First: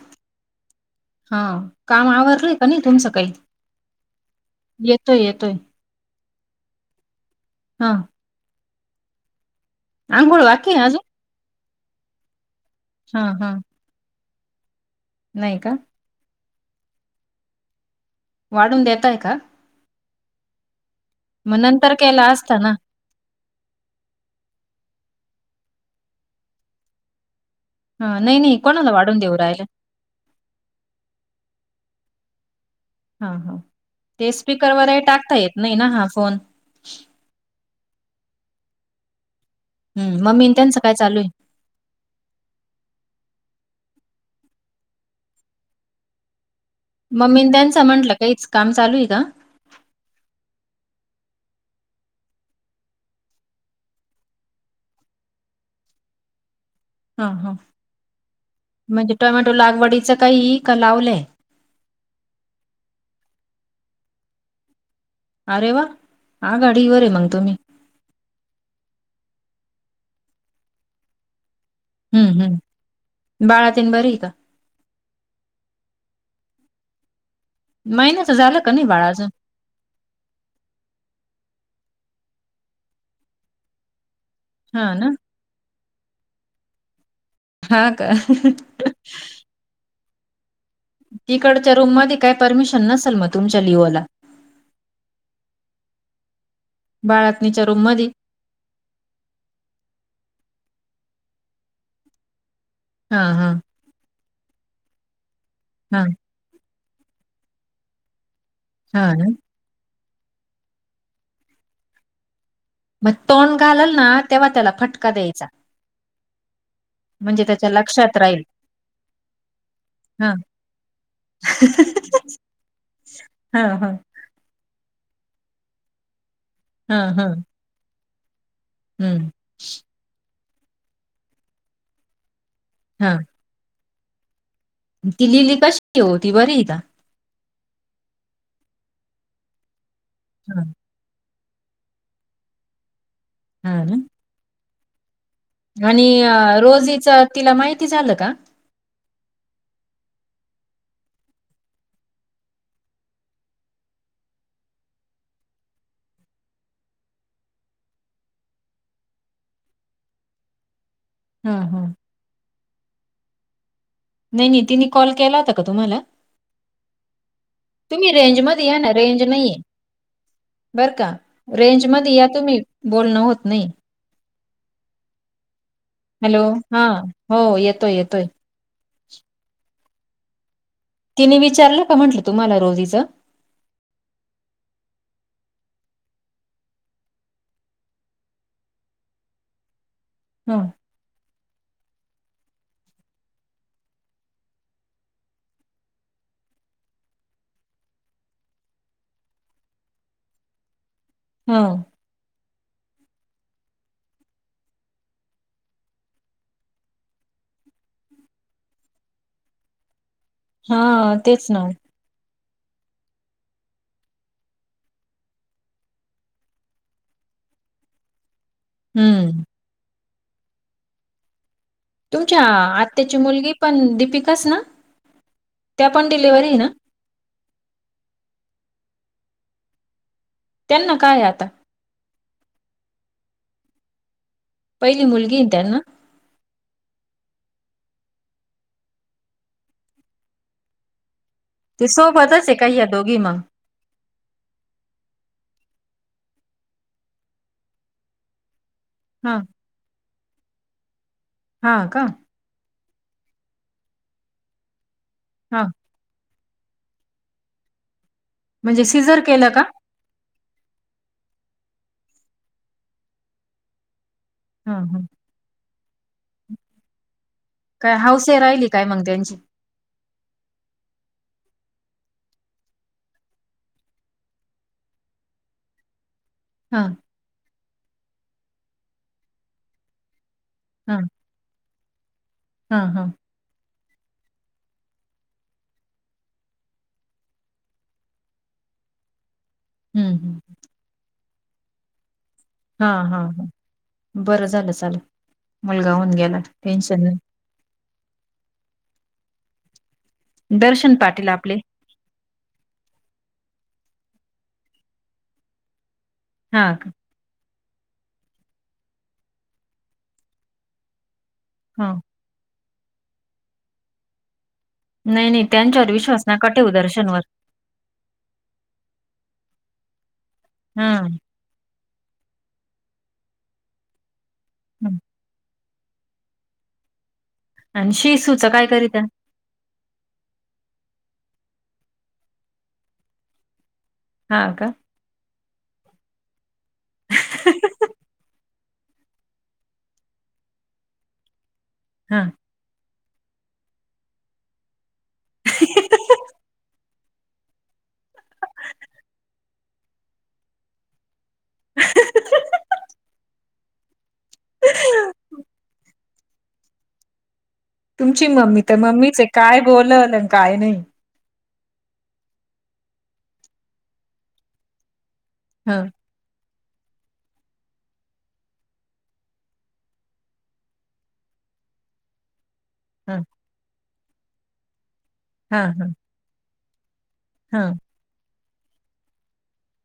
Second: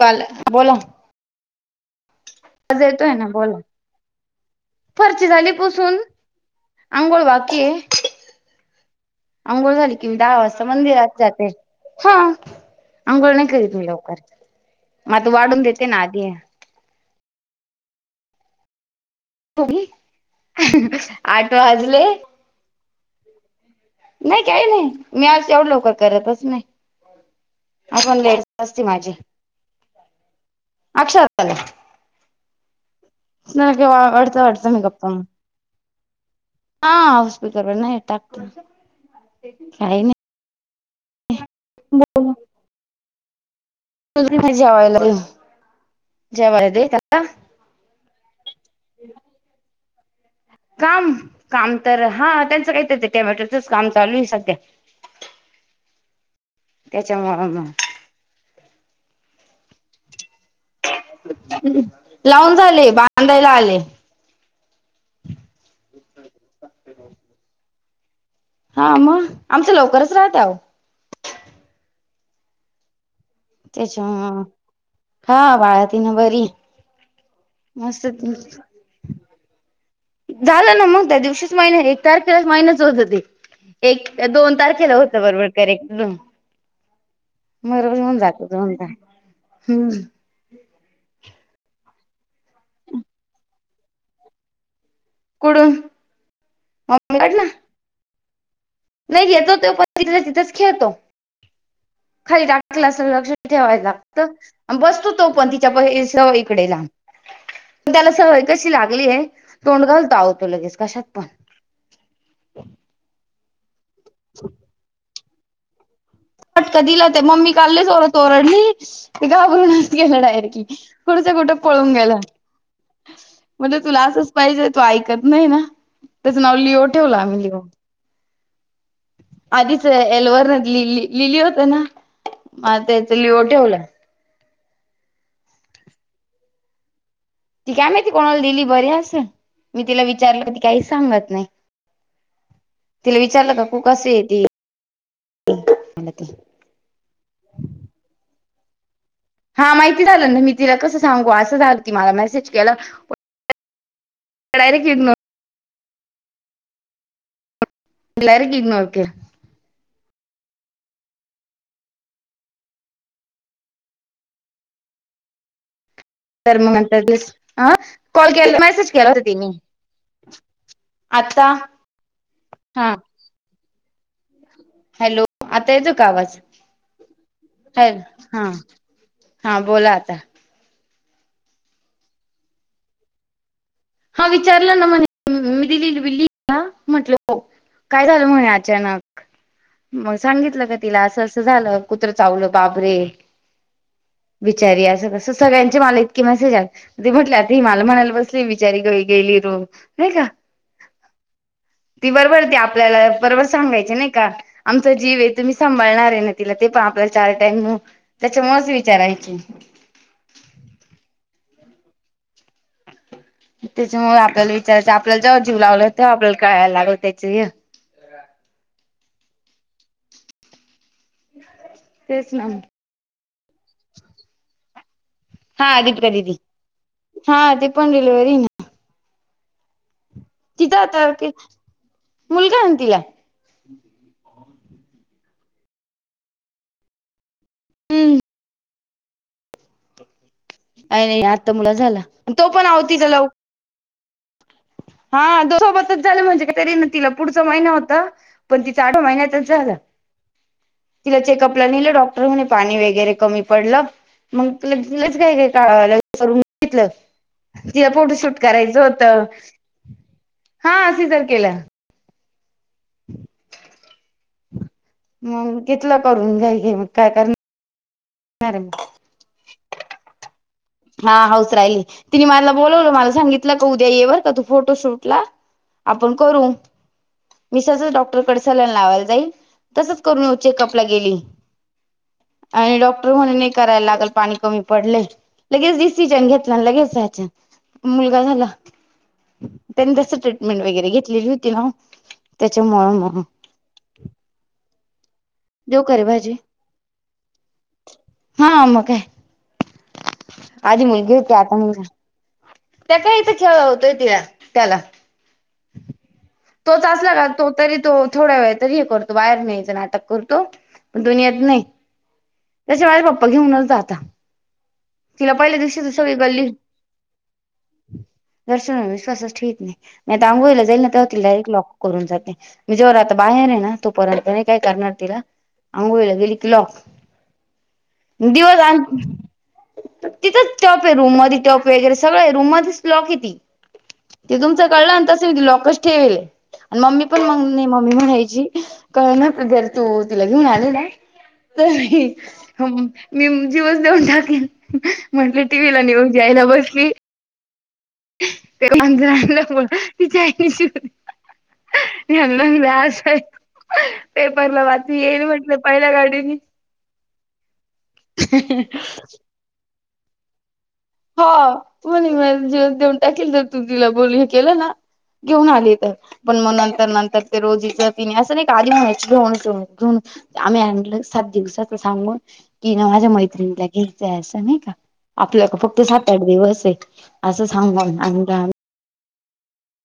काल बोला. हा काम आवरलंय का नाही तुमचं काही? येतोय फर्शी झाली येतोय पुसून आंघोळ बाकी आहे. हा अंघोळ झाली कि, मी दहा आंघोळ वाजता बाकी आहे अजून मंदिरात जाते. हां.. हा अंघोळ नाही हा करीत मी लवकर, मग आता नाही वाढून का देते ना आधी. वाढवून देताय का? तुम्ही आठ वाजले चला. नाही काही नाही. मी आज एवढं लवकर करतच नाही. हा अजून नाही घेत नाही असते कोणाला माझी वाढून देऊ राहिलं अच्छा [unintelligible] [unintelligible] हा हा ते स्पीकर वगैरे गप्पा मग टाकता येत नाही ना हा फोन हा स्पीकरवर नाही टाकते. काही हम्म नाही मम्मी आणि त्यांचं काय चालू आहे? [unintelligible] तु दे जेवायला, जेवायला दे [unintelligible] मग मी त्यांच म्हटलं काहीच काम चालू आहे का? काम काम तर हा त्यांचं काहीतर ते टोमॅटोच काम चालू आहे सध्या. [inaudible] हा त्याच्यामुळे हा. मग म्हणजे टोमॅटो लागवडीच काही का लावलंय? हम्म. लावून झाले, बांधायला आले. अरे वा, आघाडीवर आहे मग तुम्ही. हा मग, आमचं लवकरच राहत अहो. हम्म हम्म. बाळातीन त्याच्या बरी आहे का हा.. बाळतिन बरी. मस्त महिन्याच झालं का नाही बाळं अजून? झालं ना मग त्या दिवशीच महिने एक तारखेला मायनस होत ते. एक दोन हा तारखेला ना होत बरोबर करेक्ट. मग बर हा का होऊन जात [unintelligible] हम्म. तिकडच्या रूममध्ये काय परमिशन नसेल मग तुमच्या लिओला. कुठून? बाळतनीच्या रूममधी. नाही येतो तो, पण तिथल्या तिथच खेळतो. खाली टाक तेला असं हा लक्ष हा ठेवाय लागतं आणि बसतो तो पण तिच्या हा सवय इकडे लांब. त्याला सवय कशी हा लागली आहे, ना तोंड घालतो अहो तो लगेच कशात पण. मग तोंड घालाल ना तेव्हा त्याला फटका द्यायचा. फटका दिला ते म्हणजे मम्मी त्याच्या काल लई लक्षात जोरात राहील ओरडली. ते घाबरूनच गेलं हा डायरेक्टली की, कुठचं कुठं पळून गेला. हा म्हणजे हा तुला असंच पाहिजे, तू ऐकत नाही ना. त्याचं नाव लिओ हा ठेवलं हा आम्ही लिओ. हम्म आधीच एलवर [unintelligible] लिली लिली होते ना मग आता त्याच हा लिओ ठेवलंय. ती लिली कशी आहे ओ ती बरी आहे का? ती काय माहिती कोणाला दिली बरी असंन, मी तिला विचारलं तर ती हा काहीच सांगत नाही. तिला विचारलं का तू हा ना कशी आहे? आणि ती रोजीच तिला माहिती झालं का? हा माहिती झालं ना. मी तिला कसं सांगू असं झालं तीन मला मेसेज केला. मग डायरेक्ट इग्नोर. [unintelligible] हम्म हम्म. नाही नाही तिने कॉल केला होता का तुम्हाला? तर मग नंतर [unintelligible] अ तुम्ही कॉल रेंज केला मध्ये मेसेज केला होता तेंनी. बरं का रेंजमध्ये या तुम्ही, हा बोलणं होत नाही. हॅलो. आता येतोय का आवाज? हॅलो हा हो येतोय येतोय [unintelligible] हा. हा बोला आता. तिने विचारलं का म्हटलं तुम्हाला रोजीचं? हा विचारलं ना म्हणे मी दिलेली [unintelligible] म्हटलं हो. काय झालं म्हणे अचानक, मग हा सांगितलं का तिला असं असं झालं, कुत्र चावलं बाप रे. बिचारी असं कसं सगळ्यांचे मला इतके मेसेज आले. [unintelligible] म्हटलं आता ही मला म्हणायला बसली मी बेचारी घरी गेली [unintelligible] नाही का. हो. ती बरोबर ती आपल्याला बरोबर सांगायची. नाही का? आमचा जीव आहे तुम्ही सांभाळणार आहे ना तिला. ते पण आपला चार टाईम त्याच्यामुळंच विचारायची. हा तेच ना. त्याच्यामुळे आपल्याला विचारायचं आपल्याला, जेव्हा जीव लावला तेव आपल्याला कळायला लागल त्याच हे. हम्म. तेच तुमच्या... ना आत्याची मुलगी पन दिपिकाच ना हा त्या पण दीपिका दीदी डिलिव्हरी आहे ना हा ते पण डिलेव्हरी ना तिथे त्यांना तर काय ती आता मुलगा आहे न तिला पहिली मुलगी आहे ना त्यांना? हम. अं.. नाही आत्ता मुला ते झाला, तो सोबतच आहे पण का या आवतीचा दोघी लवकर. मग हा दोघासोबतच झाले म्हणजे कायतरी म तिला पुढचा महिना होतो. पण तिचा आठ हा महिन्यातच झाला, तिला चेकअपला हा नेलं का डॉक्टर म्हणे पाणी वगैरे कमी पडलं, मग ते लयच लयच हा कळाय लागलं. सगळी इथलच. त्या पावटी शूट करायचं म्हणजे सिझर होतं. केलं का हा सिजर केलं. [inaudible] हा हा. मग घेतलं करून घाई घाईत मग काय करणार काय हौसे राहिली काय मग त्यांची. मां हाऊस राहिली. तिने मला बोलावलं मला सांगितलं का उद्या ये बरंका तू फोटो शूट ला आपण करू. हा. मी सहजच डॉक्टरकडे सलाईन लावायला जाईल, तसंच करून येऊ चेकअपला हा गेली. आणि हा हा डॉक्टर म्हणे नाही करायला लागल पाणी कमी पडलय लगेच डिसिजन घेतला लगेचयच मुलगा झाला त्यांनी त्याचा हम्म ट्रीट मेंट वगैरे घेतलेली होती ना. त्याच्यामुळे हां मग हां हां बरं झालं चालं देऊ का रे मुलगाहून भाजी गेला टेन्शन नाही हा मग काय आधी दर्शन मुलगी पाटील होती आपले आता मुलगा त्याच्या इथे खेळ होते त्या त्याला, हा तोच का असला ना तो तरी तो थोडा वेळ तरी हे करतो, बाहेर न्यायचं नाटक करतो. पण तो नेत न्हाय. हा. त्याचे आई पप्पा घेऊनच जाता. नाही तिला नाही त्यांच्यावर विश्वास नका ठेऊ दर्शनवर. दर्शनवर विश्वासच ठेवत नाही. मी आता अंघोळीला हा जाईल तवा तिला एक लॉक. करून जाते मी जोवर आता बाहेर एना तोपर्यंत नाही काय करणार हं तिला अंघोळीला गेली की लॉक. आणि शिसूच देव काय जाण करीता? तिथंच टप ए रूम मदि टप वगैरे सगळं आहे रूम मध्येच लॉक ए ती ते हा का? तुमचं कळलन तस एक लॉकच ठेवेले आणि मम्मी पण मग मम्मी म्हणायची कळ ना जर तू तिला घेऊन आली नाइ... तर ही हा. हो मी जीवस देऊन टाकला, म्हंटले टीव्हीला निेऊज घ्यायला बसली. [unintelligible] [unintelligible] पेपरला वा ची येईल म्हटलं पहिल्या गाडीनी तुमची मम्मी तर मम्मीच ए काय बोलल काय नही हो [unintelligible] जीवच देऊन टाकेल ना, तु तिला बोलीव केलं ना? घेऊन आले हं तर, पण मग नंतर नंतर ते रोजीच तिने असं नाही आलीच म्हणायची घेऊन सून घेऊन आम्ही आणलं सात दिवसाचा सांगून. कि ना माझ्या हं मैत्रिणीला घ्यायचंय असं नाही का आपल्या हां फक्त हां सात आठ दिवस आहे असं हां सांग [unintelligible]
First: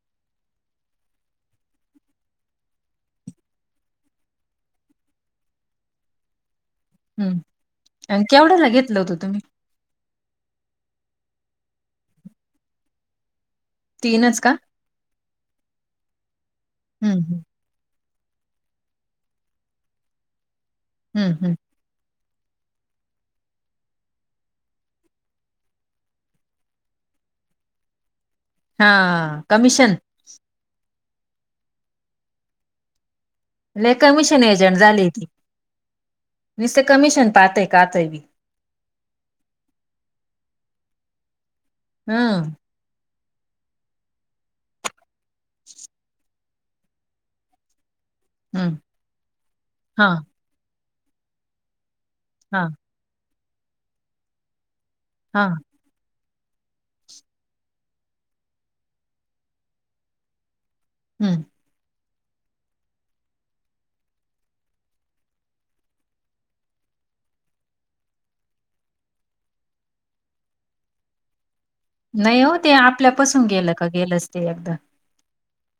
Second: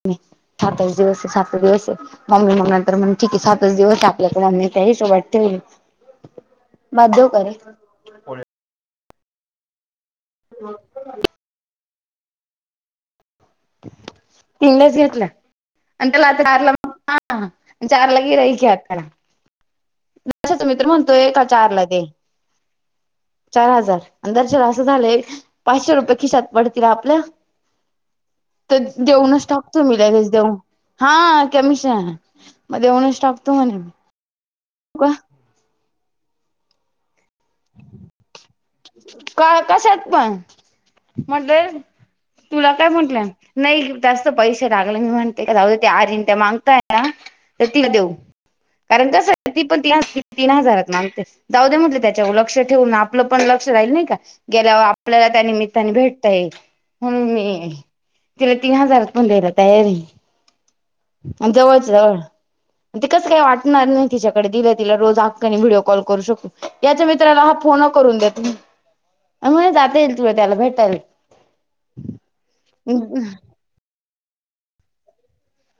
मी सातच दिवस हाय, सात दिवस. मम्मी म्हणाली तर म्हणाती की सातच दिवस आपल्याकडे नेता हे सगळं आत ठेवू. [inaudible] मधू करे आणिकेवढ्याला घेतल होतं तुम्ही [inaudible] तीनच का? [unintelligible] हं हं [inaudible] तसा तो मित्र म्हणतोय हं हं चार लागेल. चार हजार धनंजय असं झालंय, पाचशे रुपये खिशात पडतील आपल्या. [inaudible] तेच हां देऊनच टाकतो कमिशन मी लगेच देऊन. हा कमिशन, म देऊनच टाकतो म्हणे. लय कमिशन एजंट झाली मी ती निसत कमिशन पाहतय का तय ती. का कशत पण म्हटले. हम्म. त्या काय म्हटल्या नई जास्त काय पैसे लागले नई ते काय राहू दे आजी ते मागताय. तर तिला देऊ हं कारण कस ती पण ती अस. हां तीन हजारात मागते, जाऊदे म्हटले त्याच्या व लक्ष हां ठेऊ ना आपलं पण लक्ष राहील नई का गेल्यावर आप आपल्याला त्या हां निमित भेटताय म मी तिला तीन हजार पण द्यायला तयारी [unintelligible] हं अन जवळच. तिकं काही वाटणार नाही तिच्याकडे दिलं तीला रोज हक्काने व्हिडिओ कॉल करू शक याच्या मित्राना मग फोन करून द्या तुम्ही. त्यामुळं जाता येईल तुला त्याला भेटायला. नई ओ ते आपल्या पासून गेलं का, गेलच ते एकदा.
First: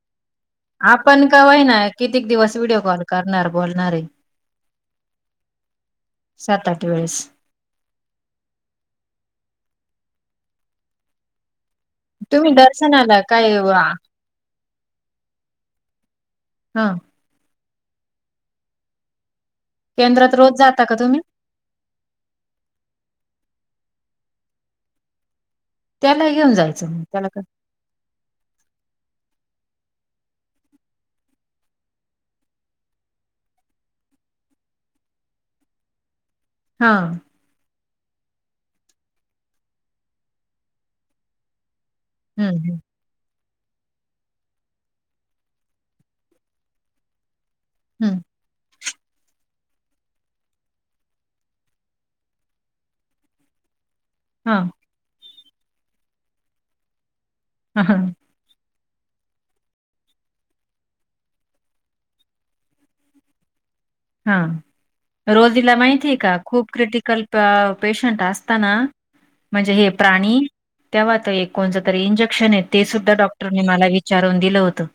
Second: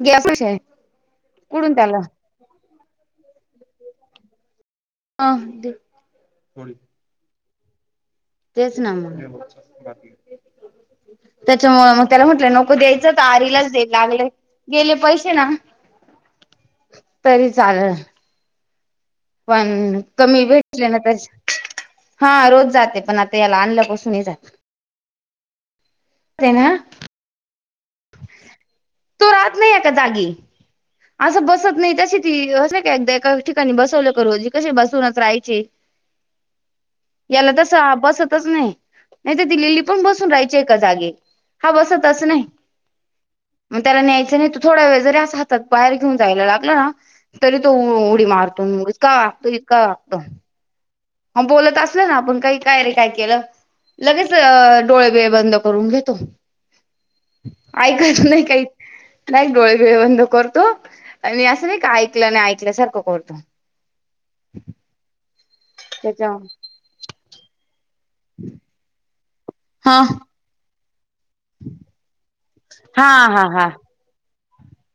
ग्याफूश पाशी पैसे. आपण कवा एना कित्येक दिवस व्हिडिओ कॉल करणार बोलणार ए? आ देऊ. वेळेस तेच ना म, त्याच्यामुळे मग त्याला तुम्ही म्हंटलं नको द्यायचं दर्शनाला त काय आईलाच दे, लागलंय गेले पैशे ना. हा तरी चालेल. पण केंद्रात कमी रोज जाता भेटले का ना तर. तुम्ही हा रोज जाते, पण आता याला आणल्यापासून ‌नई जात. त्याला घेऊन ना जायचं त्याला काय. तू राहत नाई‌ए का जागी? असं बसत नाही तशी ती असं का एकदा एका ठिकाणी बसवलं करूजे कसे बसवूनच राहायचे [unintelligible] हा. याला तसं बसतच नाही, नाही तर दिल्लीली पण बसून राहायची एका जागी. हा बस तस नाही हम्म मग त्याला न्यायचं नाही त थोडा वेळ जरी असं हातात बाहेर घेऊन जायला लागलं ना. तरी तो हम्म उडी मारतो, उगीच का कधी का असं. म बोलत असलो ना आपण का काय रे काय केलं? लगेच हा डोळे बीळे बंद करून घेतो, हा ऐकत नई‌ काही. लई डोळे बीळे बंद करतो आणि असं नई का ऐकलं न ऐकल्यासारखं करतो. हा रोजीला माहितीय त्याच्या का खूप क्रिटिकल पा-पेशंट असताना. म्हणजे हे हा. प्राणी, तेव्हा तो एक. कोणतं तरी इंजेक्शन आहे ते हा सुद्धा हा डॉक्टरने हा मला विचारून दिलं होतं.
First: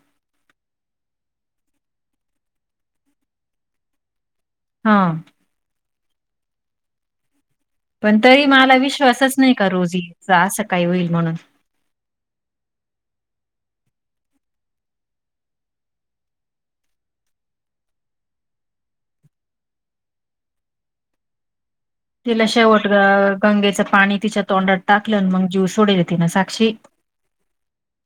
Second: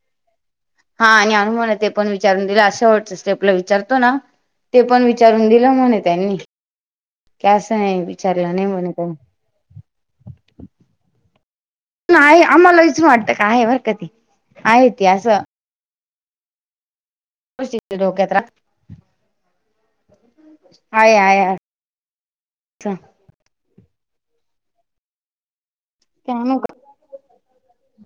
हा आणि अनु म्हला ते पण विचारून दिलं, असं शेवटच्या वेळेस विचारतो ना? ते हा पण विचारून दिलं म्हणे त्यांनी, केस हे. पण तरि‌ माला विश्वासच नई का रोजीचा असं काय होईल म्हणून. आहे आम्हाला विचून वाटतं का आहे बर का ती आहे ती असं. नशीब ते डोक्यात रा, हाय हाय हाय. तिला शेवट गंगेचं पाणी तिच्या तोंडात टाकलं आणि मग जीव सोडेल तिन साक्षी. [inaudible]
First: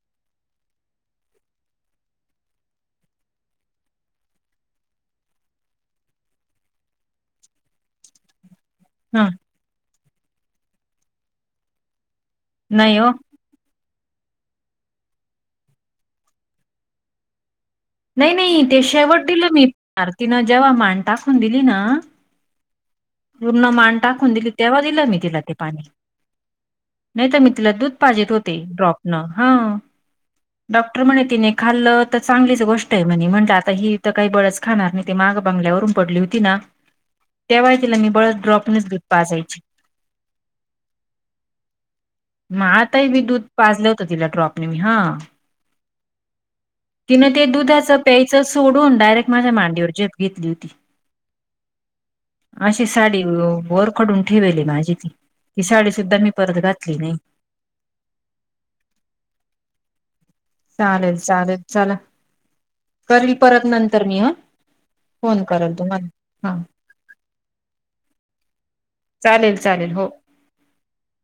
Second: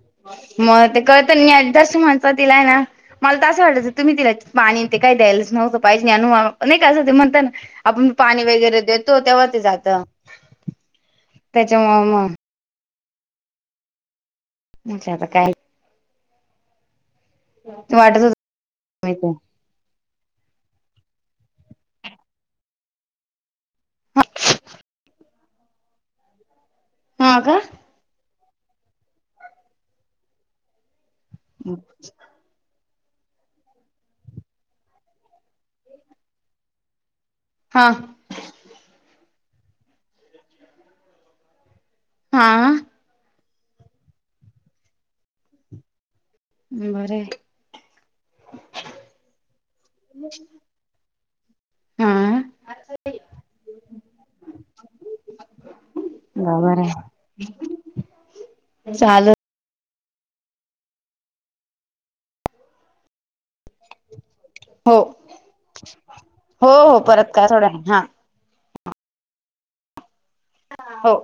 मग ते कळत जास् [unintelligible] म्हणत दीलाय ना मला तर असं वाटायचं तुम्ही तिला पाणी ते काय द्यायच नव्हतं पाहिजे, अला नाही का असं ते म्हणता ना. आपण पाणी वगैरे देतो ह तेव्हा ते जात, त्याच्या मूळ म नई ओ‌. म्हटले आता काय नाही वाटत नाही ते शेवट होत दिलं मी आरतीनं जेव्हा माण टाकून दिली ना पूर्ण मान टाकून दिली तेव्हा दिलं मी तिला ते पाणी. नाही तर हा मी का तिला दूध पाजीत होते ड्रॉपन हा. डॉक्टर म्हणे तिन खाल्लं तच चांगलीच गोष्ट आहे म्हणे म्हटलं आता ही तर काही बळच खाणार नाही ते माग बांंगल्यावरून पडली होती ना त्यावेळी हा तिला मी बळस ड्रॉपनेच देत पाजायची. हा मग आताही मी दूध पाजलं होत तिला ड्रॉपने मी हा. बरे तिनं ते दुधाचं प्यायचं सोडून डायरेक्ट माझ्या मांडीवरती जेप घेतली होती. हा अशी साडी वोरखडून ठेवेली माझी ती. ती साडी सुद्धा मी परत घातली नाही. चालत. चालेल चालेल चला. करील परत नंतर मी हं. हो हो हो परत करा थोड्या वेळानहा. चालेल चालेल हो. हो.